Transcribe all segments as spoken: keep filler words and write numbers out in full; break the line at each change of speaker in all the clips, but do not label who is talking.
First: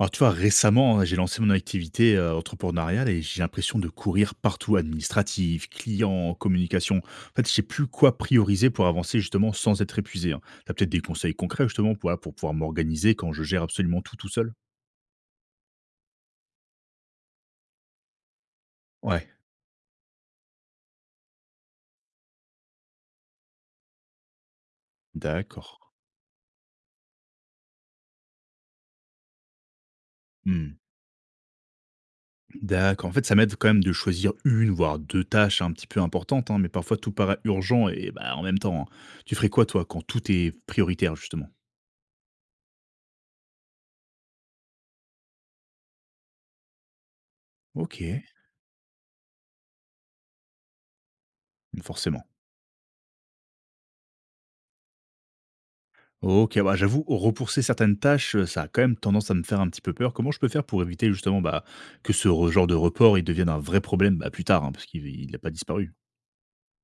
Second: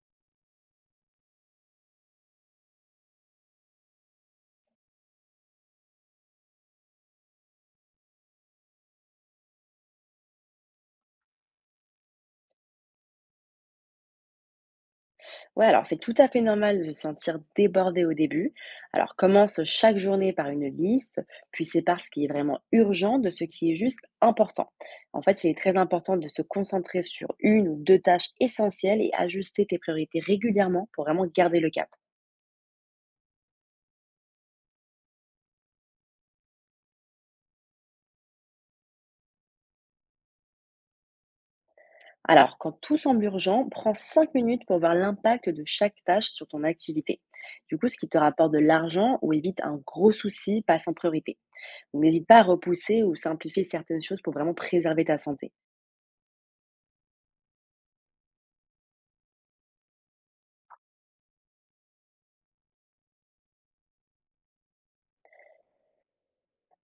Alors, tu vois, récemment, hein, j'ai lancé mon activité euh, entrepreneuriale et j'ai l'impression de courir partout, administratif, client, communication. En fait, je sais plus quoi prioriser pour avancer justement sans être épuisé, hein. T'as peut-être des conseils concrets justement pour, voilà, pour pouvoir m'organiser quand je gère absolument tout tout seul.
Ouais, alors c'est tout à fait normal de se sentir débordé au début. Alors
Ouais,
commence chaque journée par une liste, puis sépare ce qui est vraiment urgent de ce qui est juste important. En fait, il est très
d'accord.
important de se concentrer sur une ou deux tâches essentielles et ajuster tes priorités
Hmm.
régulièrement pour vraiment garder le cap.
D'accord. En fait, ça m'aide quand même de choisir une, voire deux tâches un petit peu importantes, hein, mais parfois tout paraît urgent et bah, en même temps, hein. Tu ferais quoi toi quand tout est prioritaire justement?
Alors, quand tout semble urgent, prends cinq minutes pour voir l'impact de chaque tâche sur ton activité. Du coup,
Ok,
ce qui te rapporte de l'argent ou évite un gros souci passe en priorité. Donc,
forcément.
n'hésite pas à repousser ou simplifier certaines choses pour vraiment préserver ta santé.
OK, bah, j'avoue, repousser certaines tâches, heu, ça a quand même tendance à me faire un petit peu peur. Comment je peux faire pour éviter justement, bah, que ce re genre de report, il devienne un vrai problème, bah, plus tard, hein, parce qu'il n'a pas disparu?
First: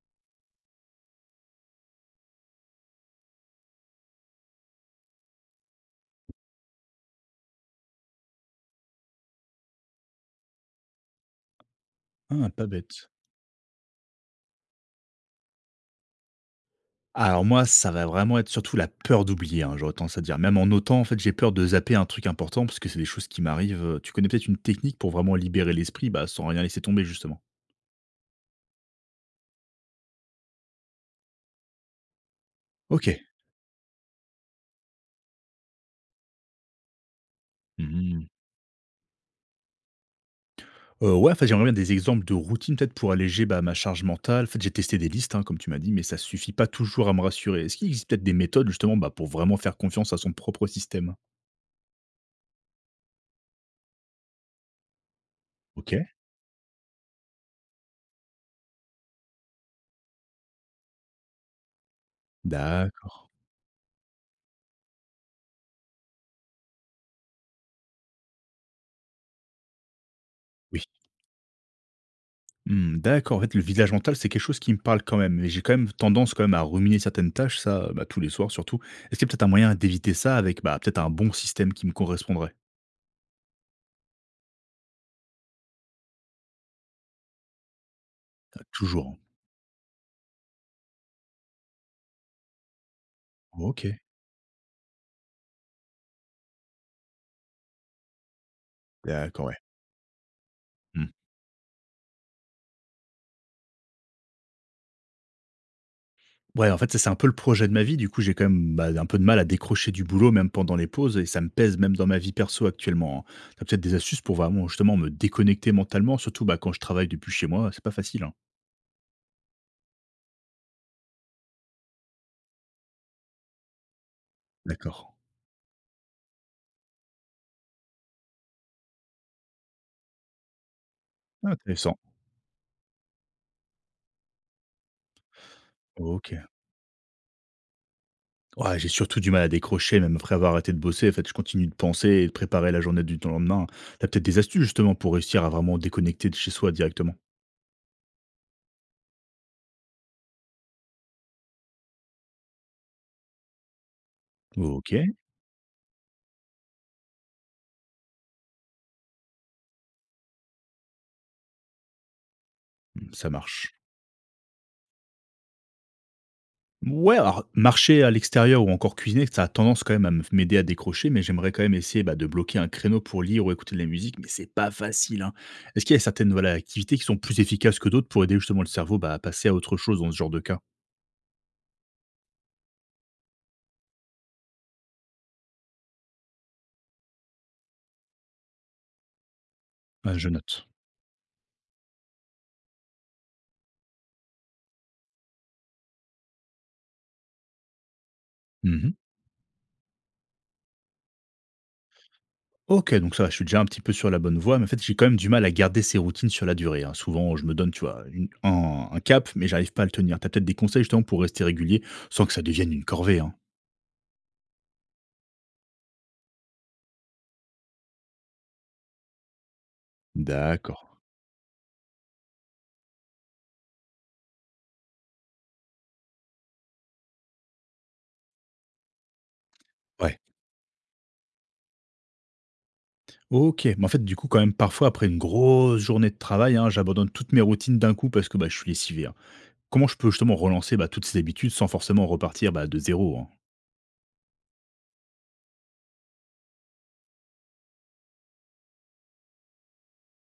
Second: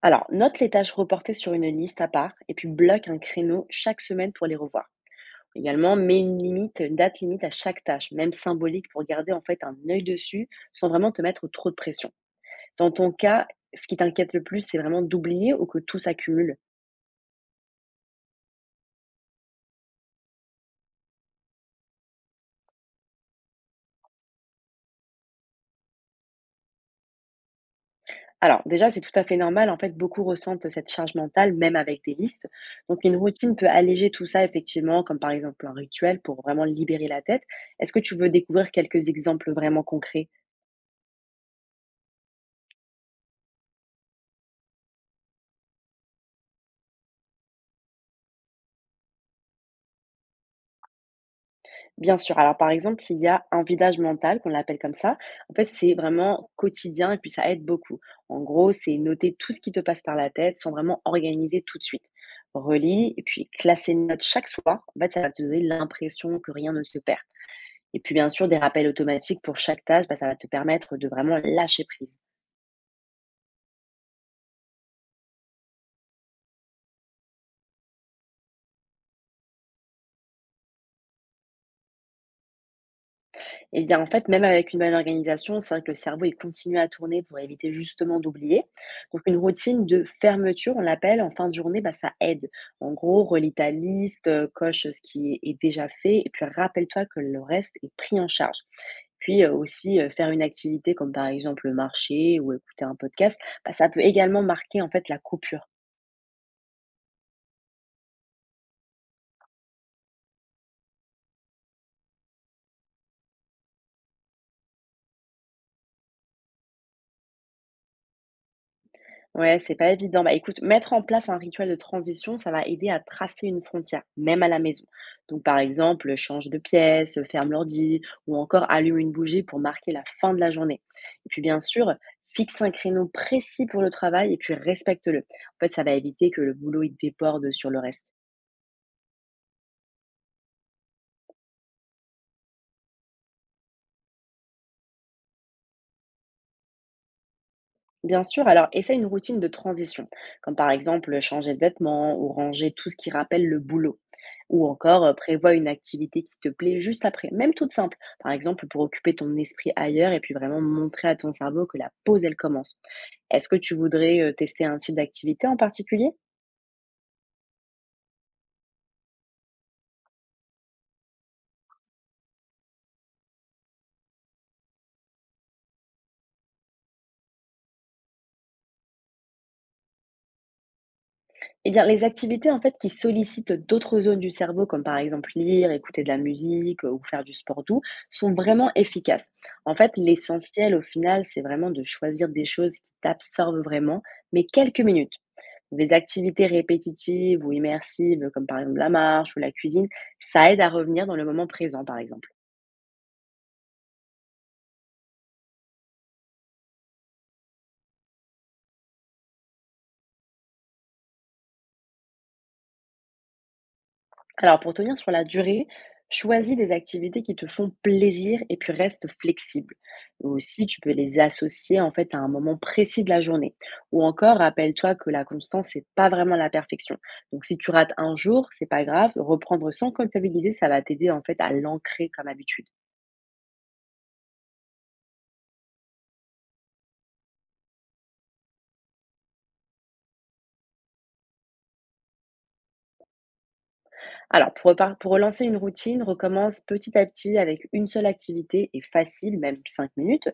Alors, note les tâches reportées sur une liste à part et puis bloque un créneau chaque semaine pour les revoir. Également, mets une limite, une date limite à chaque tâche, même symbolique, pour garder en fait un œil dessus sans vraiment te mettre trop de pression.
Ah, pas
Dans
bête.
ton cas, ce qui t'inquiète le plus, c'est vraiment d'oublier ou que tout s'accumule.
Alors moi, ça va vraiment être surtout la peur d'oublier, hein, j'aurais tendance à dire. Même en notant, en fait, j'ai peur de zapper un truc important parce que c'est des choses qui m'arrivent. Tu connais peut-être une technique pour vraiment libérer l'esprit, bah, sans rien laisser tomber justement?
Alors, déjà, c'est tout à fait normal. En fait, beaucoup ressentent cette charge mentale, même avec des listes. Donc, une
OK.
routine peut alléger tout ça, effectivement, comme par exemple un rituel pour vraiment libérer la tête. Est-ce que tu
Mmh.
veux découvrir quelques exemples vraiment concrets?
Heu, ouais, enfin j'aimerais bien des exemples de routines peut-être pour alléger, bah, ma charge mentale. En fait, j'ai testé des listes, hein, comme tu m'as dit, mais ça suffit pas toujours à me rassurer. Est-ce qu'il existe peut-être des méthodes justement, bah, pour vraiment faire confiance à son propre système?
Bien sûr. Alors, par exemple, il y a un vidage mental qu'on l'appelle comme ça. En fait, c'est
OK.
vraiment quotidien et puis ça aide beaucoup. En gros, c'est noter tout ce qui te passe par la tête sans vraiment organiser tout de suite. Relis et
D'accord,
puis classer les notes chaque soir. En fait, ça va te donner l'impression que rien ne se perd. Et puis, bien sûr, des rappels automatiques pour chaque tâche, bah, ça va te
oui.
permettre de vraiment lâcher prise.
Mmh, d'accord. En fait, le village mental, c'est quelque chose qui me parle quand même, mais j'ai quand même tendance quand même à ruminer certaines tâches, ça, bah, tous les soirs surtout. Est-ce qu'il y a peut-être un moyen d'éviter ça avec, bah, peut-être un bon système qui me correspondrait?
Eh bien, en fait, même avec une bonne organisation, c'est vrai que le cerveau, il continue à tourner pour éviter justement d'oublier.
Pas toujours, hein.
Donc, une routine de fermeture, on l'appelle, en fin de journée, bah, ça aide. En gros, relis ta
OK.
liste, euh, coche ce qui est déjà fait, et puis rappelle-toi que le reste est pris en charge. Puis
D'accord,
euh,
ouais.
aussi, euh, faire une activité
Mmh.
comme par exemple marcher ou écouter un podcast, bah, ça peut également marquer en fait la coupure.
Ouais, en fait, ça, c'est un peu le projet de ma vie. Du coup, j'ai quand même, bah, un peu de mal à décrocher du boulot, même pendant les pauses, et ça me pèse même dans ma vie perso actuellement, hein. T'as peut-être des astuces pour vraiment, justement, me déconnecter mentalement, surtout bah, quand je travaille depuis chez moi, c'est pas facile, hein.
Ouais, c'est pas évident. Bah, écoute, mettre en place un rituel de transition, ça va aider à tracer une frontière, même à la maison.
D'accord.
Donc, par exemple, change de pièce, ferme l'ordi, ou encore allume une bougie pour marquer la fin de la journée. Et puis,
Ah,
bien sûr,
intéressant.
fixe un créneau précis pour le travail et puis respecte-le. En fait, ça va éviter
Ok.
que le boulot il déborde sur le reste.
Ouais, j'ai surtout du mal à décrocher, même après avoir arrêté de bosser. En fait, je continue de penser et de préparer la journée du lendemain. T'as peut-être des astuces, justement, pour réussir à vraiment déconnecter de chez soi directement.
Bien sûr, alors essaie une routine de transition, comme par exemple changer de vêtements ou ranger tout ce qui rappelle le boulot. Ou
Ok,
encore euh, prévois une activité qui te plaît juste après, même toute simple, par exemple pour occuper ton esprit ailleurs et puis vraiment montrer à ton cerveau que la pause elle commence.
ça
Est-ce que
marche.
tu voudrais euh, tester un type d'activité en particulier?
Ouais, alors marcher à l'extérieur ou encore cuisiner, ça a tendance quand même à me- m'aider à décrocher, mais j'aimerais quand même essayer bah, de bloquer un créneau pour lire ou écouter de la musique, mais c'est pas facile, hein. Est-ce qu'il y a certaines voilà, activités qui sont plus efficaces que d'autres pour aider justement le cerveau bah, à passer à autre chose dans ce genre de cas?
Eh bien, les activités en fait qui sollicitent d'autres zones du cerveau, comme par exemple lire, écouter de la musique euh, ou faire du sport doux, sont vraiment efficaces. En fait,
Ah, je note.
l'essentiel au final, c'est vraiment de choisir des choses qui t'absorbent vraiment, mais quelques minutes. Des activités répétitives ou immersives, comme par exemple la
Mhm.
marche ou la cuisine, ça aide à revenir dans le moment présent, par exemple.
Ok, donc ça, va, je suis déjà un petit peu sur la bonne voie, mais en fait, j'ai quand même du mal à garder ces routines sur la durée, hein. Souvent, je me donne, tu vois, une- un, un cap, mais j'arrive pas à le tenir. T'as peut-être des conseils justement pour rester régulier sans que ça devienne une corvée, hein.
Alors pour tenir sur la durée, choisis des activités qui te font plaisir et puis reste flexible. Aussi,
D'accord.
tu peux les associer en fait à un moment précis de la journée. Ou encore, rappelle-toi que la constance, c'est pas vraiment la perfection. Donc si tu rates un jour, c'est pas grave, reprendre sans
Ouais.
culpabiliser, ça va t'aider en fait à l'ancrer comme habitude.
OK, mais en fait, du coup, quand même, parfois, après une grosse journée de travail, hein, j'abandonne toutes mes routines d'un coup parce que bah, je suis lessivé, hein. Comment je peux justement relancer bah, toutes ces habitudes sans forcément repartir bah, de zéro hein?
Alors, pour, repar- pour relancer une routine, recommence petit à petit avec une seule activité et facile, même cinq minutes.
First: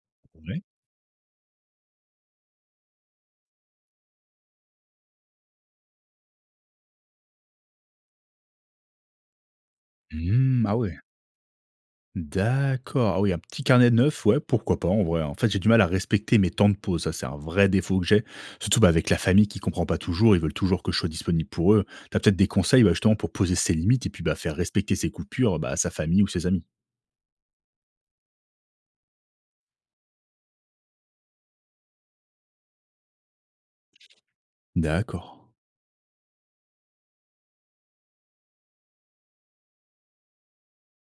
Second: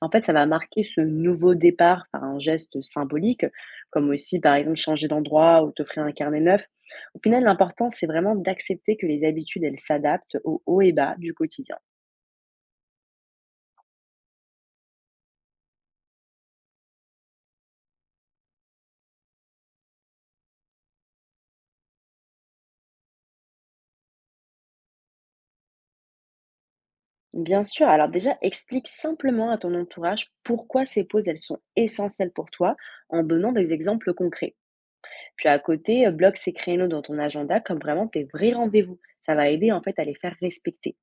En fait, ça va
Ouais.
marquer ce nouveau départ par un geste symbolique, comme aussi, par exemple, changer d'endroit ou t'offrir un carnet neuf. Au final, l'important, c'est vraiment d'accepter que les habitudes, elles s'adaptent aux
Hmm, ah
hauts et
ouais.
bas du quotidien.
D'accord. Ah oui, un petit carnet de neuf, ouais, pourquoi pas en vrai, hein. En fait, j'ai du mal à respecter mes temps de pause. Ça, c'est un vrai défaut que j'ai. Surtout bah, avec la famille qui comprend pas toujours. Ils veulent toujours que je sois disponible pour eux. T'as peut-être des conseils bah, justement pour poser ses limites et puis bah, faire respecter ses coupures bah, à sa famille ou ses amis.
Bien sûr, alors déjà, explique simplement à ton entourage pourquoi ces pauses, elles sont essentielles pour toi en donnant des exemples concrets.
D'accord.
Puis à côté, heu, bloque ces créneaux dans ton agenda comme vraiment tes vrais rendez-vous. Ça va aider en fait à les faire respecter.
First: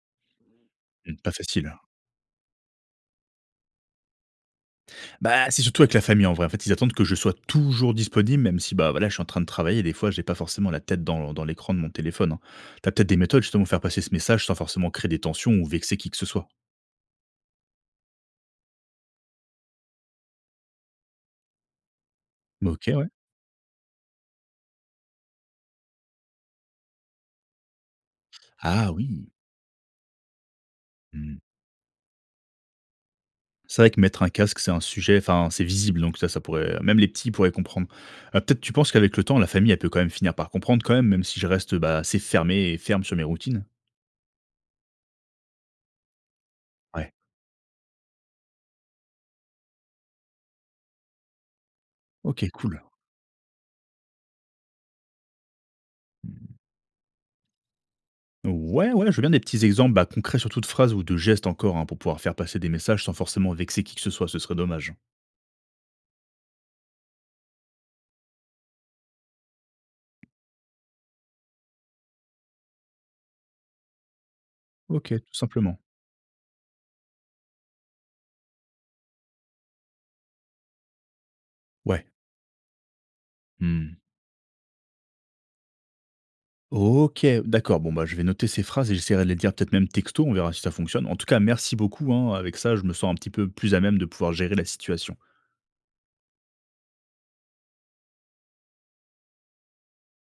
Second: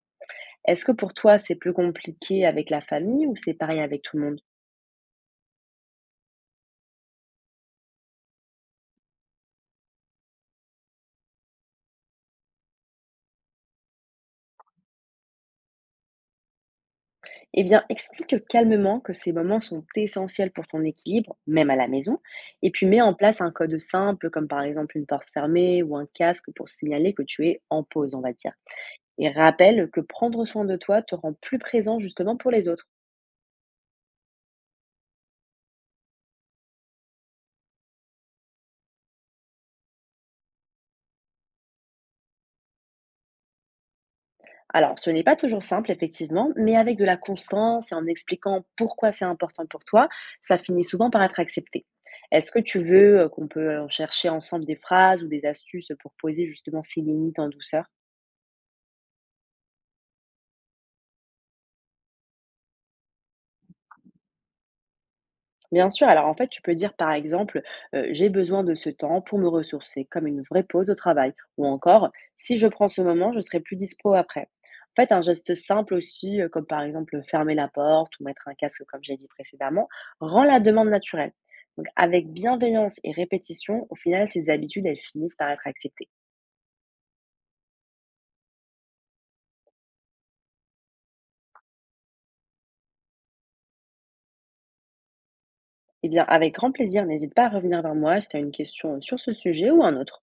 Est-ce que pour
Hmm, pas
toi, c'est plus
facile.
compliqué avec la famille ou c'est pareil avec tout le monde?
Bah, c'est surtout avec la famille en vrai. En fait, ils attendent que je sois toujours disponible, même si bah voilà, je suis en train de travailler et des fois j'ai pas forcément la tête dans, dans l'écran de mon téléphone, hein. T'as peut-être des méthodes justement pour faire passer ce message sans forcément créer des tensions ou vexer qui que ce soit.
Eh bien, explique calmement que ces moments sont essentiels pour ton équilibre, même à la maison, et puis
Ok,
mets
ouais.
en place un code simple comme par exemple une porte fermée ou un casque pour signaler que tu es en pause, on va dire.
Ah
Et
oui.
rappelle que prendre soin de toi te rend
Hmm.
plus présent justement pour les autres.
C'est vrai que mettre un casque, c'est un sujet, enfin, c'est visible, donc ça, ça pourrait, même les petits pourraient comprendre. Euh, peut-être tu penses qu'avec le temps, la famille, elle peut quand même finir par comprendre quand même, même si je reste bah, assez fermé et ferme sur mes routines.
Alors, ce n'est pas toujours simple, effectivement, mais avec de
Ouais.
la constance et en expliquant pourquoi c'est important pour toi, ça finit souvent par être accepté.
Ok,
Est-ce que tu
cool.
veux euh, qu'on peut euh, chercher ensemble des phrases ou des astuces pour poser
Mmh.
justement ces limites en douceur?
Ouais, ouais, je veux bien des petits exemples bah, concrets, surtout de phrases ou de gestes encore, hein, pour pouvoir faire passer des messages sans forcément vexer qui que ce soit, ce serait dommage.
Bien sûr, alors en fait, tu peux dire par exemple, euh, j'ai besoin de ce temps pour me ressourcer, comme une vraie pause au travail, ou encore, si je prends ce moment, je serai plus dispo après. En
Ok,
fait, un
tout
geste
simplement.
simple aussi, euh, comme par exemple fermer la porte ou mettre un casque, comme j'ai dit précédemment, rend la demande naturelle. Donc,
Ouais.
avec bienveillance et répétition, au
Hmm.
final, ces habitudes, elles finissent par être acceptées.
Ok, d'accord. Bon, bah, je vais noter ces phrases et j'essaierai de les dire peut-être même texto, on verra si ça fonctionne. En tout cas, merci beaucoup, hein. Avec ça, je me sens un petit peu plus à même de pouvoir gérer la situation.
Eh bien, avec grand plaisir, n'hésite pas à revenir vers moi si tu as une question sur ce sujet ou un autre.